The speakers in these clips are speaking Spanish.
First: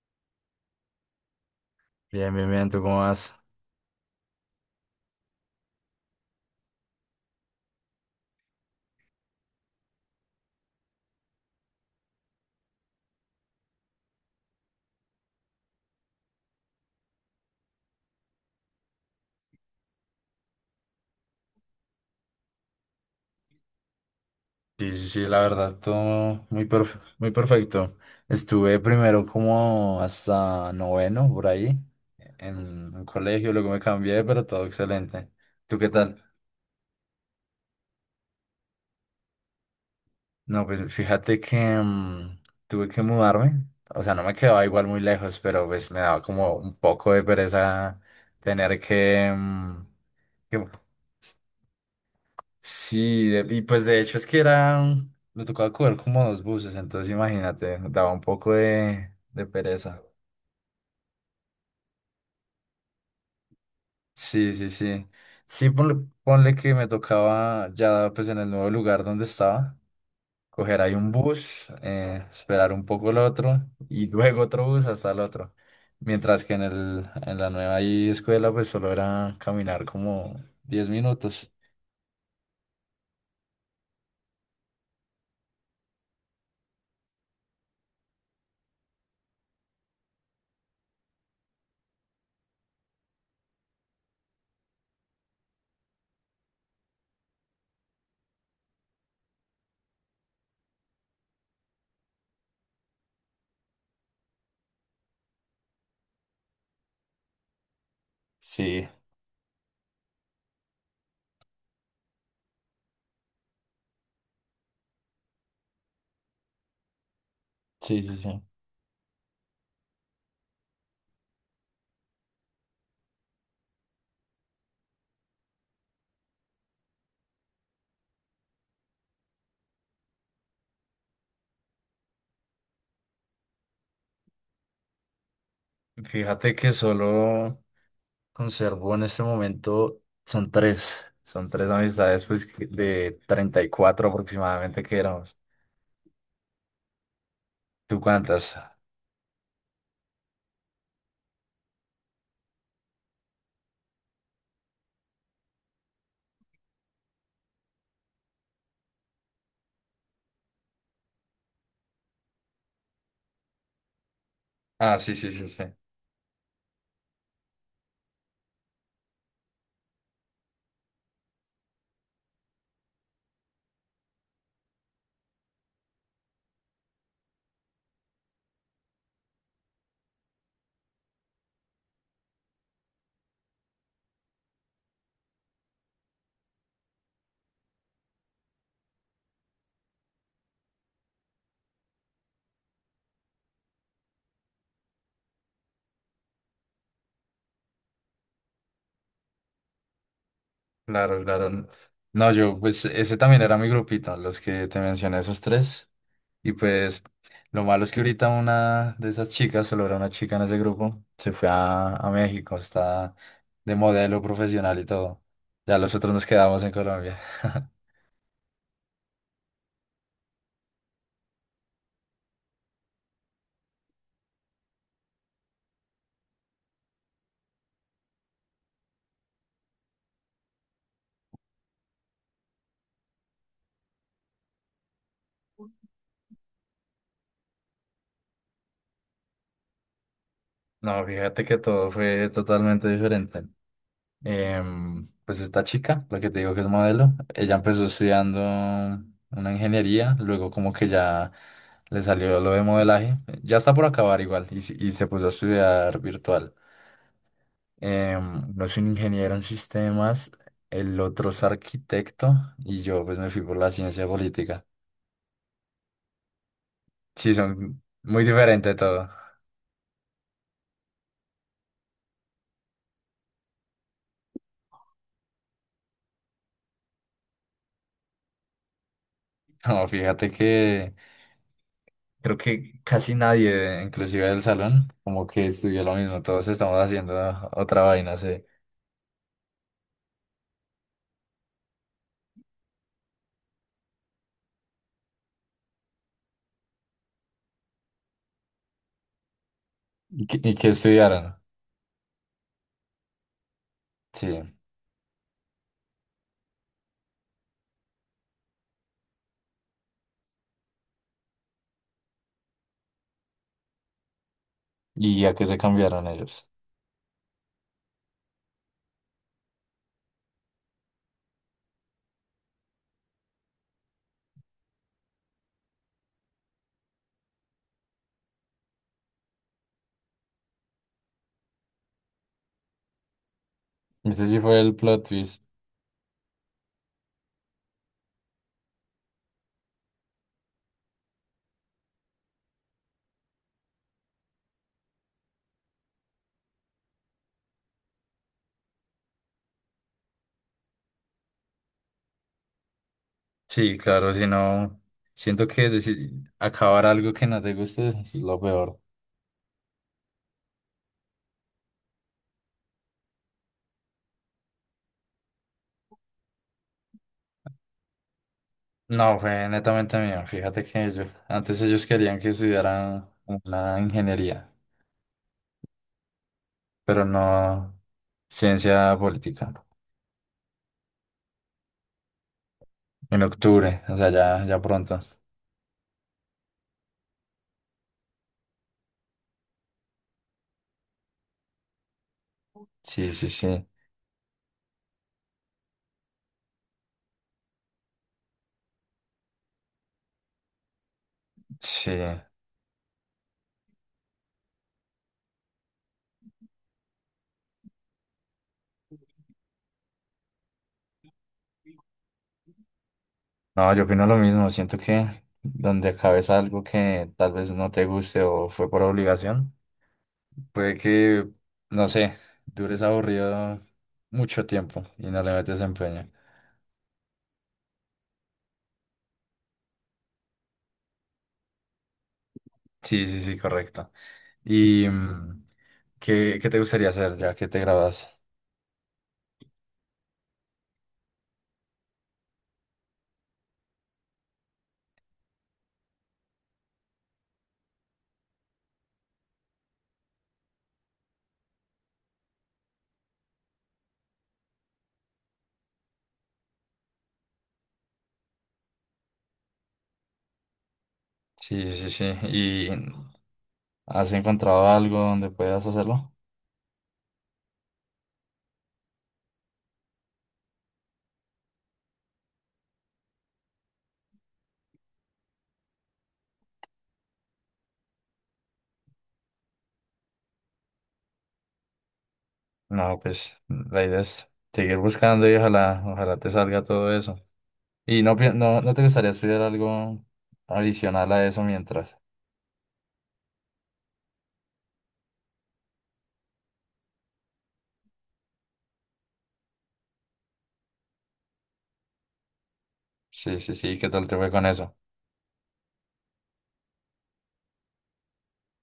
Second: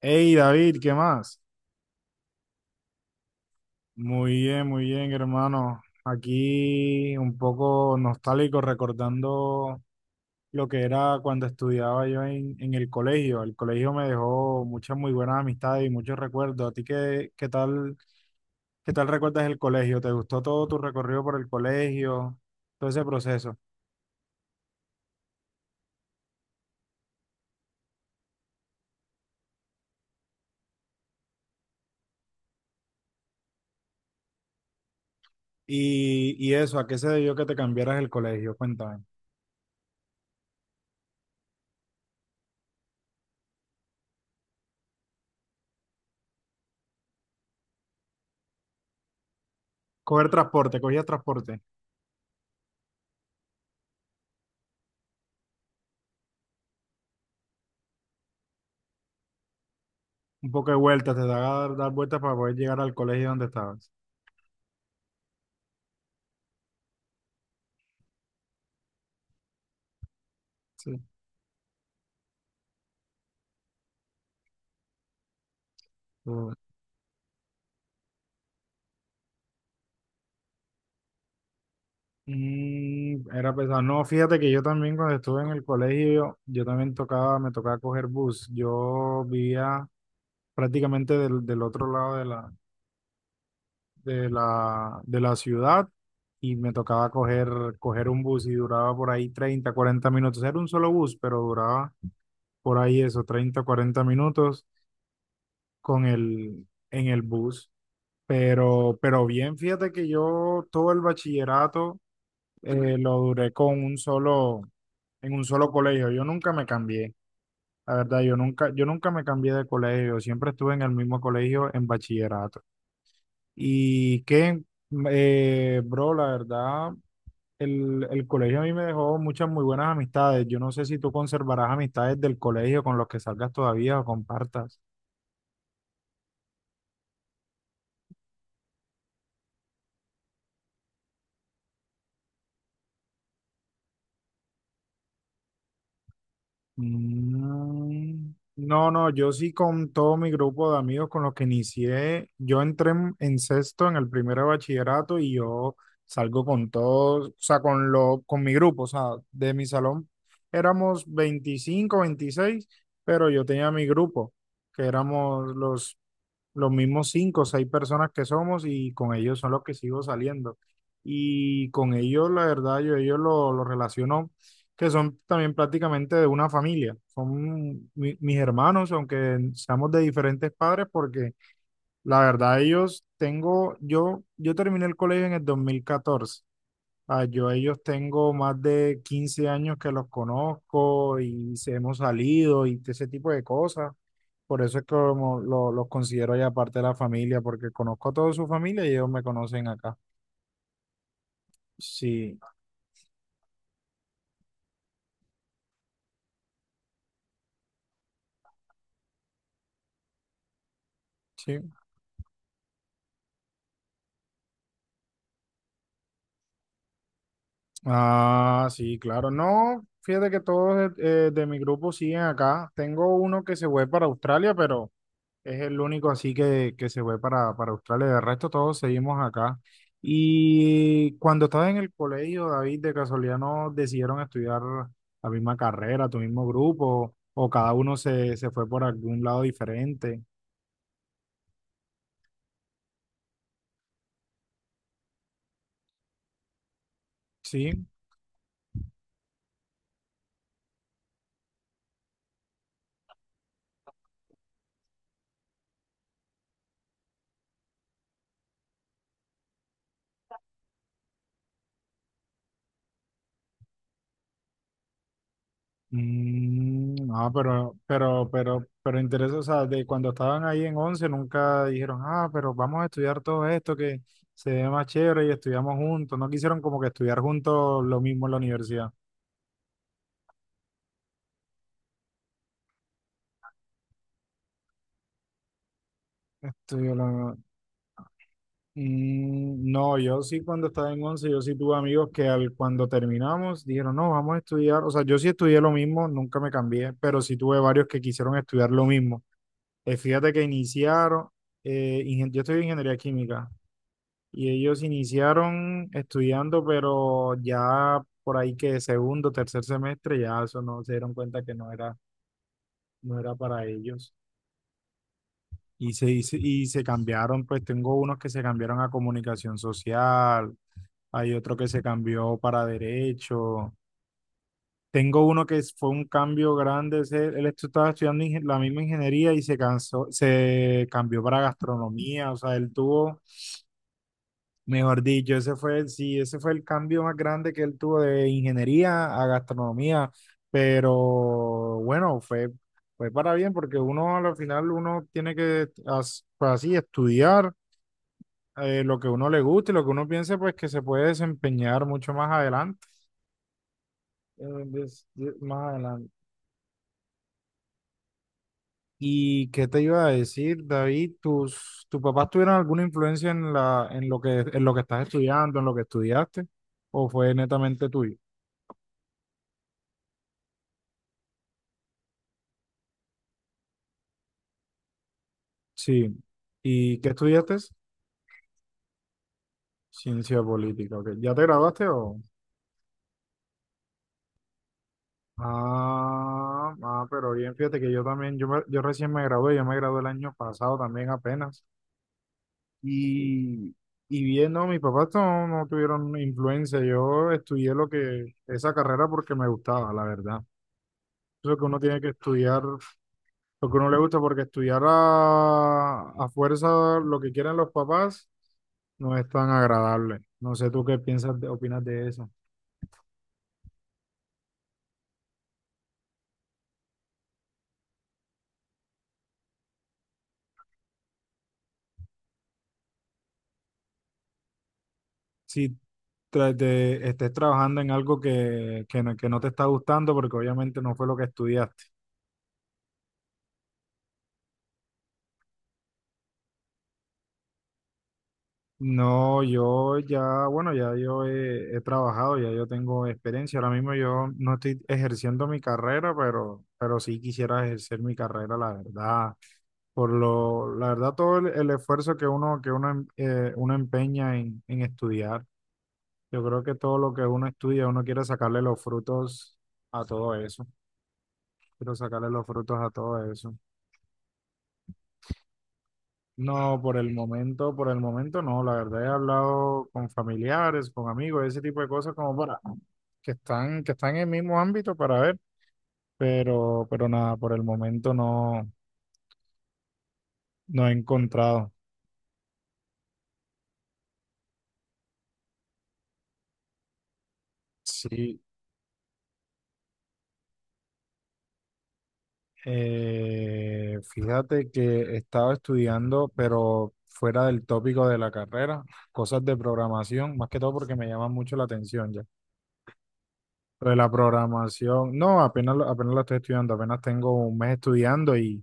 Hey David, ¿qué más? Bien, bien, bien, ¿tú cómo vas? Muy bien, hermano. Aquí un poco nostálgico, recordando lo que era cuando estudiaba yo en el colegio. El colegio me dejó muchas muy buenas amistades y muchos recuerdos. ¿A ti qué tal recuerdas el colegio? ¿Te gustó todo tu recorrido por el colegio, todo ese proceso? Sí, sí, sí, la verdad, todo muy perfecto. Estuve primero como hasta noveno, por ahí, en un colegio, luego me cambié, pero todo excelente. ¿Tú qué tal? Y eso, ¿a qué se debió que te cambiaras el colegio? Cuéntame. No, pues fíjate que tuve que mudarme, o sea, no me quedaba igual muy lejos, pero pues me daba como un poco de pereza tener que, mm, que Cogías transporte, Y pues de hecho es que era, me tocaba coger como dos buses, entonces imagínate, daba un poco de pereza. un poco de vueltas, te daba dar vueltas para poder llegar al colegio donde estabas. Sí, sí, sí. Sí, ponle que me tocaba ya pues en el nuevo lugar donde estaba, coger ahí Sí. un bus, esperar un poco el otro y luego otro bus hasta el otro. Mientras Mm. que en la nueva ahí escuela pues solo era caminar como 10 minutos. Y era pesado. No, fíjate que yo también cuando estuve en el colegio, yo también tocaba, me tocaba coger bus. Yo vivía prácticamente del otro lado de la ciudad y me tocaba coger un bus y duraba por ahí 30-40 minutos. Era un solo bus, pero duraba por ahí eso, 30-40 minutos con el, en el bus. Sí, Pero bien, fíjate que yo todo el bachillerato lo duré con un solo en un solo colegio. Yo nunca me cambié, la sí, sí, verdad, yo sí. nunca, yo nunca me cambié de colegio, siempre estuve en el mismo colegio en bachillerato. Y que, Bro, la verdad, el colegio a mí me dejó muchas muy buenas amistades. Yo no sé si tú conservarás amistades del colegio con los que salgas todavía o compartas. Fíjate que solo conservo en este momento, son tres amistades pues de 34 aproximadamente que éramos. ¿Tú Mm, cuántas? No, no, yo sí con todo mi grupo de amigos con los que inicié, yo entré en sexto en el primer bachillerato y yo salgo con todos, o sea, con mi grupo, o sea, de mi salón éramos 25-26 pero yo tenía mi grupo, que Ah, sí, sí, sí, éramos sí, los mismos cinco o seis personas que somos y con ellos son los que sigo saliendo. Y con ellos, la verdad, yo ellos lo relaciono que son también prácticamente de una familia. Son mis hermanos, aunque seamos de diferentes padres, porque la verdad yo terminé el colegio en el 2014. Ah, yo a ellos tengo más de 15 años que los conozco y se hemos salido y ese tipo de cosas. Por eso es que como los considero ya parte de la familia, porque conozco a toda su familia y ellos me conocen acá. claro, claro. No, Sí, yo pues ese también era mi grupito, los que te mencioné, esos tres. Y pues lo malo es que ahorita una de esas chicas, solo era una chica en ese grupo, se fue sí. a México, está de modelo profesional y todo. Ya los otros nos quedamos en Colombia. Ah, sí, claro. No, fíjate que todos de mi grupo siguen acá. Tengo uno que se fue para Australia, pero es el único así que se fue para Australia. De resto, todos seguimos acá. Y cuando estabas en el colegio, David, de casualidad no decidieron estudiar la misma carrera, tu mismo grupo, o cada uno se fue por algún lado diferente. No, fíjate que todo fue totalmente diferente. Pues esta chica, la que te digo que es modelo, ella empezó Sí. estudiando una ingeniería, luego como que ya le salió lo de modelaje, ya está por acabar igual y se puso a estudiar virtual. Uno es un ingeniero en sistemas, el otro es arquitecto y yo pues me fui por la ciencia política. Mm, ah, Sí, pero, son muy pero, pero, diferentes pero todo. interesa, o sea, de cuando estaban ahí en 11 nunca dijeron, ah, pero vamos a estudiar todo esto que se ve más chévere y estudiamos juntos. No quisieron como que estudiar juntos lo mismo en la universidad. No, fíjate que creo que casi nadie, inclusive del salón, como que estudió lo mismo, todos estamos Estudio haciendo la- otra vaina, sí. Mm, no, yo sí cuando estaba en 11 yo sí tuve amigos que al, cuando terminamos dijeron, no, vamos a estudiar, o sea, yo sí estudié lo mismo, nunca me cambié, pero sí tuve varios que quisieron estudiar lo mismo. Y Fíjate que, que y que iniciaron, estudiaran, yo estudié ingeniería química. sí. Y ellos iniciaron estudiando, pero ya por ahí que segundo, tercer semestre, ya eso no se dieron cuenta que no era, no era para ellos. ¿Y a qué se Y cambiaron se, y se ellos? y se cambiaron, pues tengo unos que se cambiaron a comunicación social, hay otro que se cambió para derecho. Tengo uno que fue un cambio grande, estaba estudiando la misma ingeniería y se cansó, se cambió para gastronomía, o sea, él tuvo Ese sí fue el mejor plot dicho, twist. ese fue, sí, ese fue el cambio más grande que él tuvo de ingeniería a gastronomía, pero bueno, fue, fue para bien porque uno al final uno tiene que pues, así estudiar lo que uno le gusta y lo que uno piense pues que se puede desempeñar mucho más adelante. Sí, claro, si no, siento Más que adelante. Acabar algo que no te guste es lo peor. ¿Y qué te iba a decir, David? ¿Tus papás tuvieron alguna influencia en la, en lo que estás estudiando, en lo que estudiaste, o fue netamente tuyo? No, fue netamente mío. Fíjate que ellos, antes ellos querían que estudiaran una ingeniería, Sí. ¿Y pero qué estudiaste? no ciencia política. Ciencia política, ok. ¿Ya te graduaste o...? En octubre, o sea, ya, ya pronto. Ah, ah, pero bien, fíjate que yo también, yo recién me gradué, yo me gradué el año pasado también apenas. Sí, sí, sí. Y, y bien, no, mis papás no, no tuvieron influencia, yo estudié lo que, esa carrera porque me gustaba, la verdad. Eso que uno Sí. tiene que estudiar, lo que uno le gusta, porque estudiar a fuerza lo que quieren los papás no es tan agradable. No sé tú qué piensas, opinas de eso. No, yo opino lo mismo. Siento que donde acabes algo que tal vez no te guste o fue por obligación, puede que, no sé, dures aburrido mucho tiempo y no le metes Si empeño. Estés trabajando en algo que no te está gustando, porque obviamente no fue lo que estudiaste. Sí, sí, sí, correcto. ¿Y qué te gustaría hacer ya que te grabas? No, yo ya, bueno, ya yo he trabajado, ya yo tengo experiencia. Ahora mismo yo no estoy ejerciendo mi carrera, pero sí quisiera ejercer mi carrera, la verdad. La verdad, todo el esfuerzo uno empeña en estudiar. Yo creo que todo lo que uno estudia, uno quiere sacarle los frutos a todo eso. Sí, sí, Quiero sí. sacarle los ¿Y frutos a todo eso. has encontrado algo donde puedas hacerlo? No, por el momento no. La verdad he hablado con familiares, con amigos, ese tipo de cosas como para que están en el mismo ámbito para ver, pero nada, por el momento no, he encontrado. No, pues la idea es seguir buscando y ojalá, ojalá te salga todo eso. ¿Y no, Sí, no, no te gustaría estudiar algo adicional a eso mientras? Fíjate que estaba estudiando, pero fuera del tópico de la carrera, cosas de programación, más que todo porque me llama mucho la atención ya. Sí, sí, sí, ¿qué Pero de tal la te fue con eso? programación, no, apenas, apenas la estoy estudiando, apenas tengo un mes estudiando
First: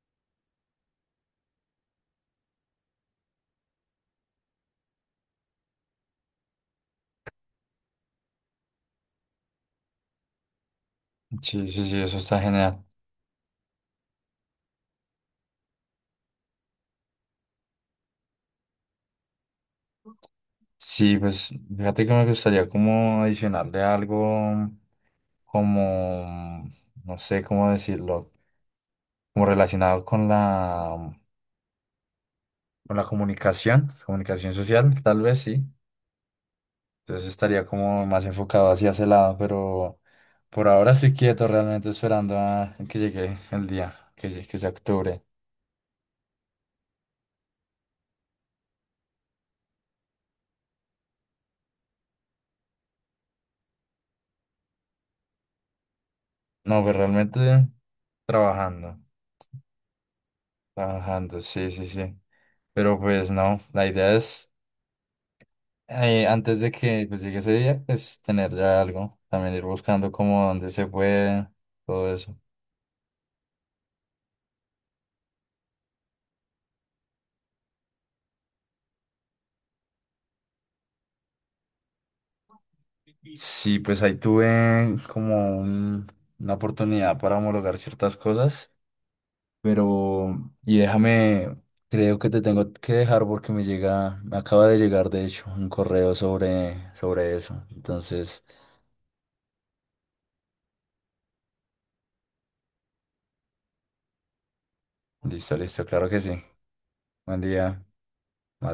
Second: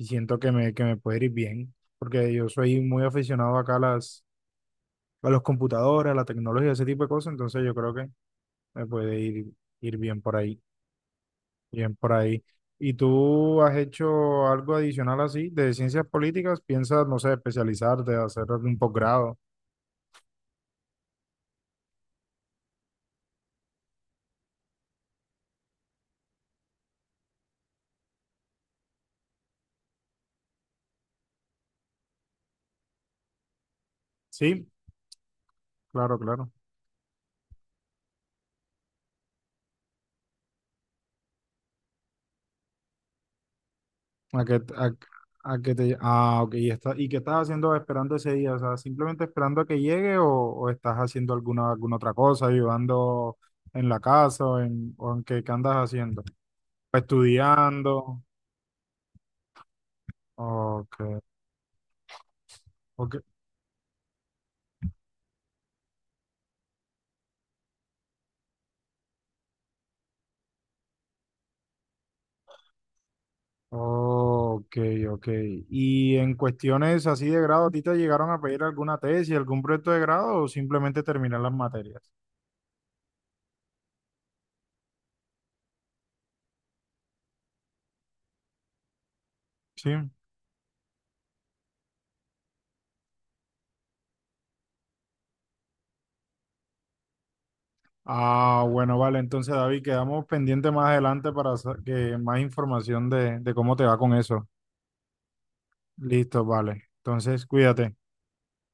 y siento que me puede ir bien, porque yo soy muy aficionado acá a a los computadores, a la tecnología, ese tipo de cosas, entonces yo creo que me puede ir bien por ahí, Sí, sí, bien sí, por eso está ahí. genial. ¿Y tú has hecho algo adicional así de ciencias políticas? ¿Piensas, no sé, especializarte, hacer algún posgrado? Sí, pues fíjate que me gustaría como adicionarle algo como, no sé cómo decirlo, como relacionado con la, comunicación, comunicación Sí, social, tal vez sí. claro, claro. Entonces estaría como más enfocado hacia ese lado, pero por ahora estoy quieto, realmente esperando a que llegue el día, que, A lle- que, que sea a, octubre. a que te... Ah, ok. ¿Y qué estás haciendo esperando ese día? O sea, ¿simplemente esperando a que llegue o estás haciendo alguna otra cosa, ayudando en la casa o en qué andas haciendo? No, pues realmente Estudiando. trabajando, Ok, trabajando, sí, sí, sí. Pero ok, pues no, la idea es, antes de que pues llegue ese día, pues tener ya algo, también ir buscando como dónde se puede, todo eso. ok, ok. ¿Y en cuestiones así de grado, a ti te llegaron a pedir alguna tesis, algún proyecto de grado o simplemente terminar las materias? Sí, pues ahí tuve como una oportunidad para homologar ciertas cosas, Sí. pero, y déjame, creo que te tengo que dejar porque me llega, me acaba de llegar de hecho un correo sobre eso. Entonces, Ah, bueno, vale. Entonces, David, quedamos pendientes más adelante para sa- que más información de cómo te va con eso. listo, listo, claro que sí. Listo, vale. Buen Entonces, día. cuídate. Vale.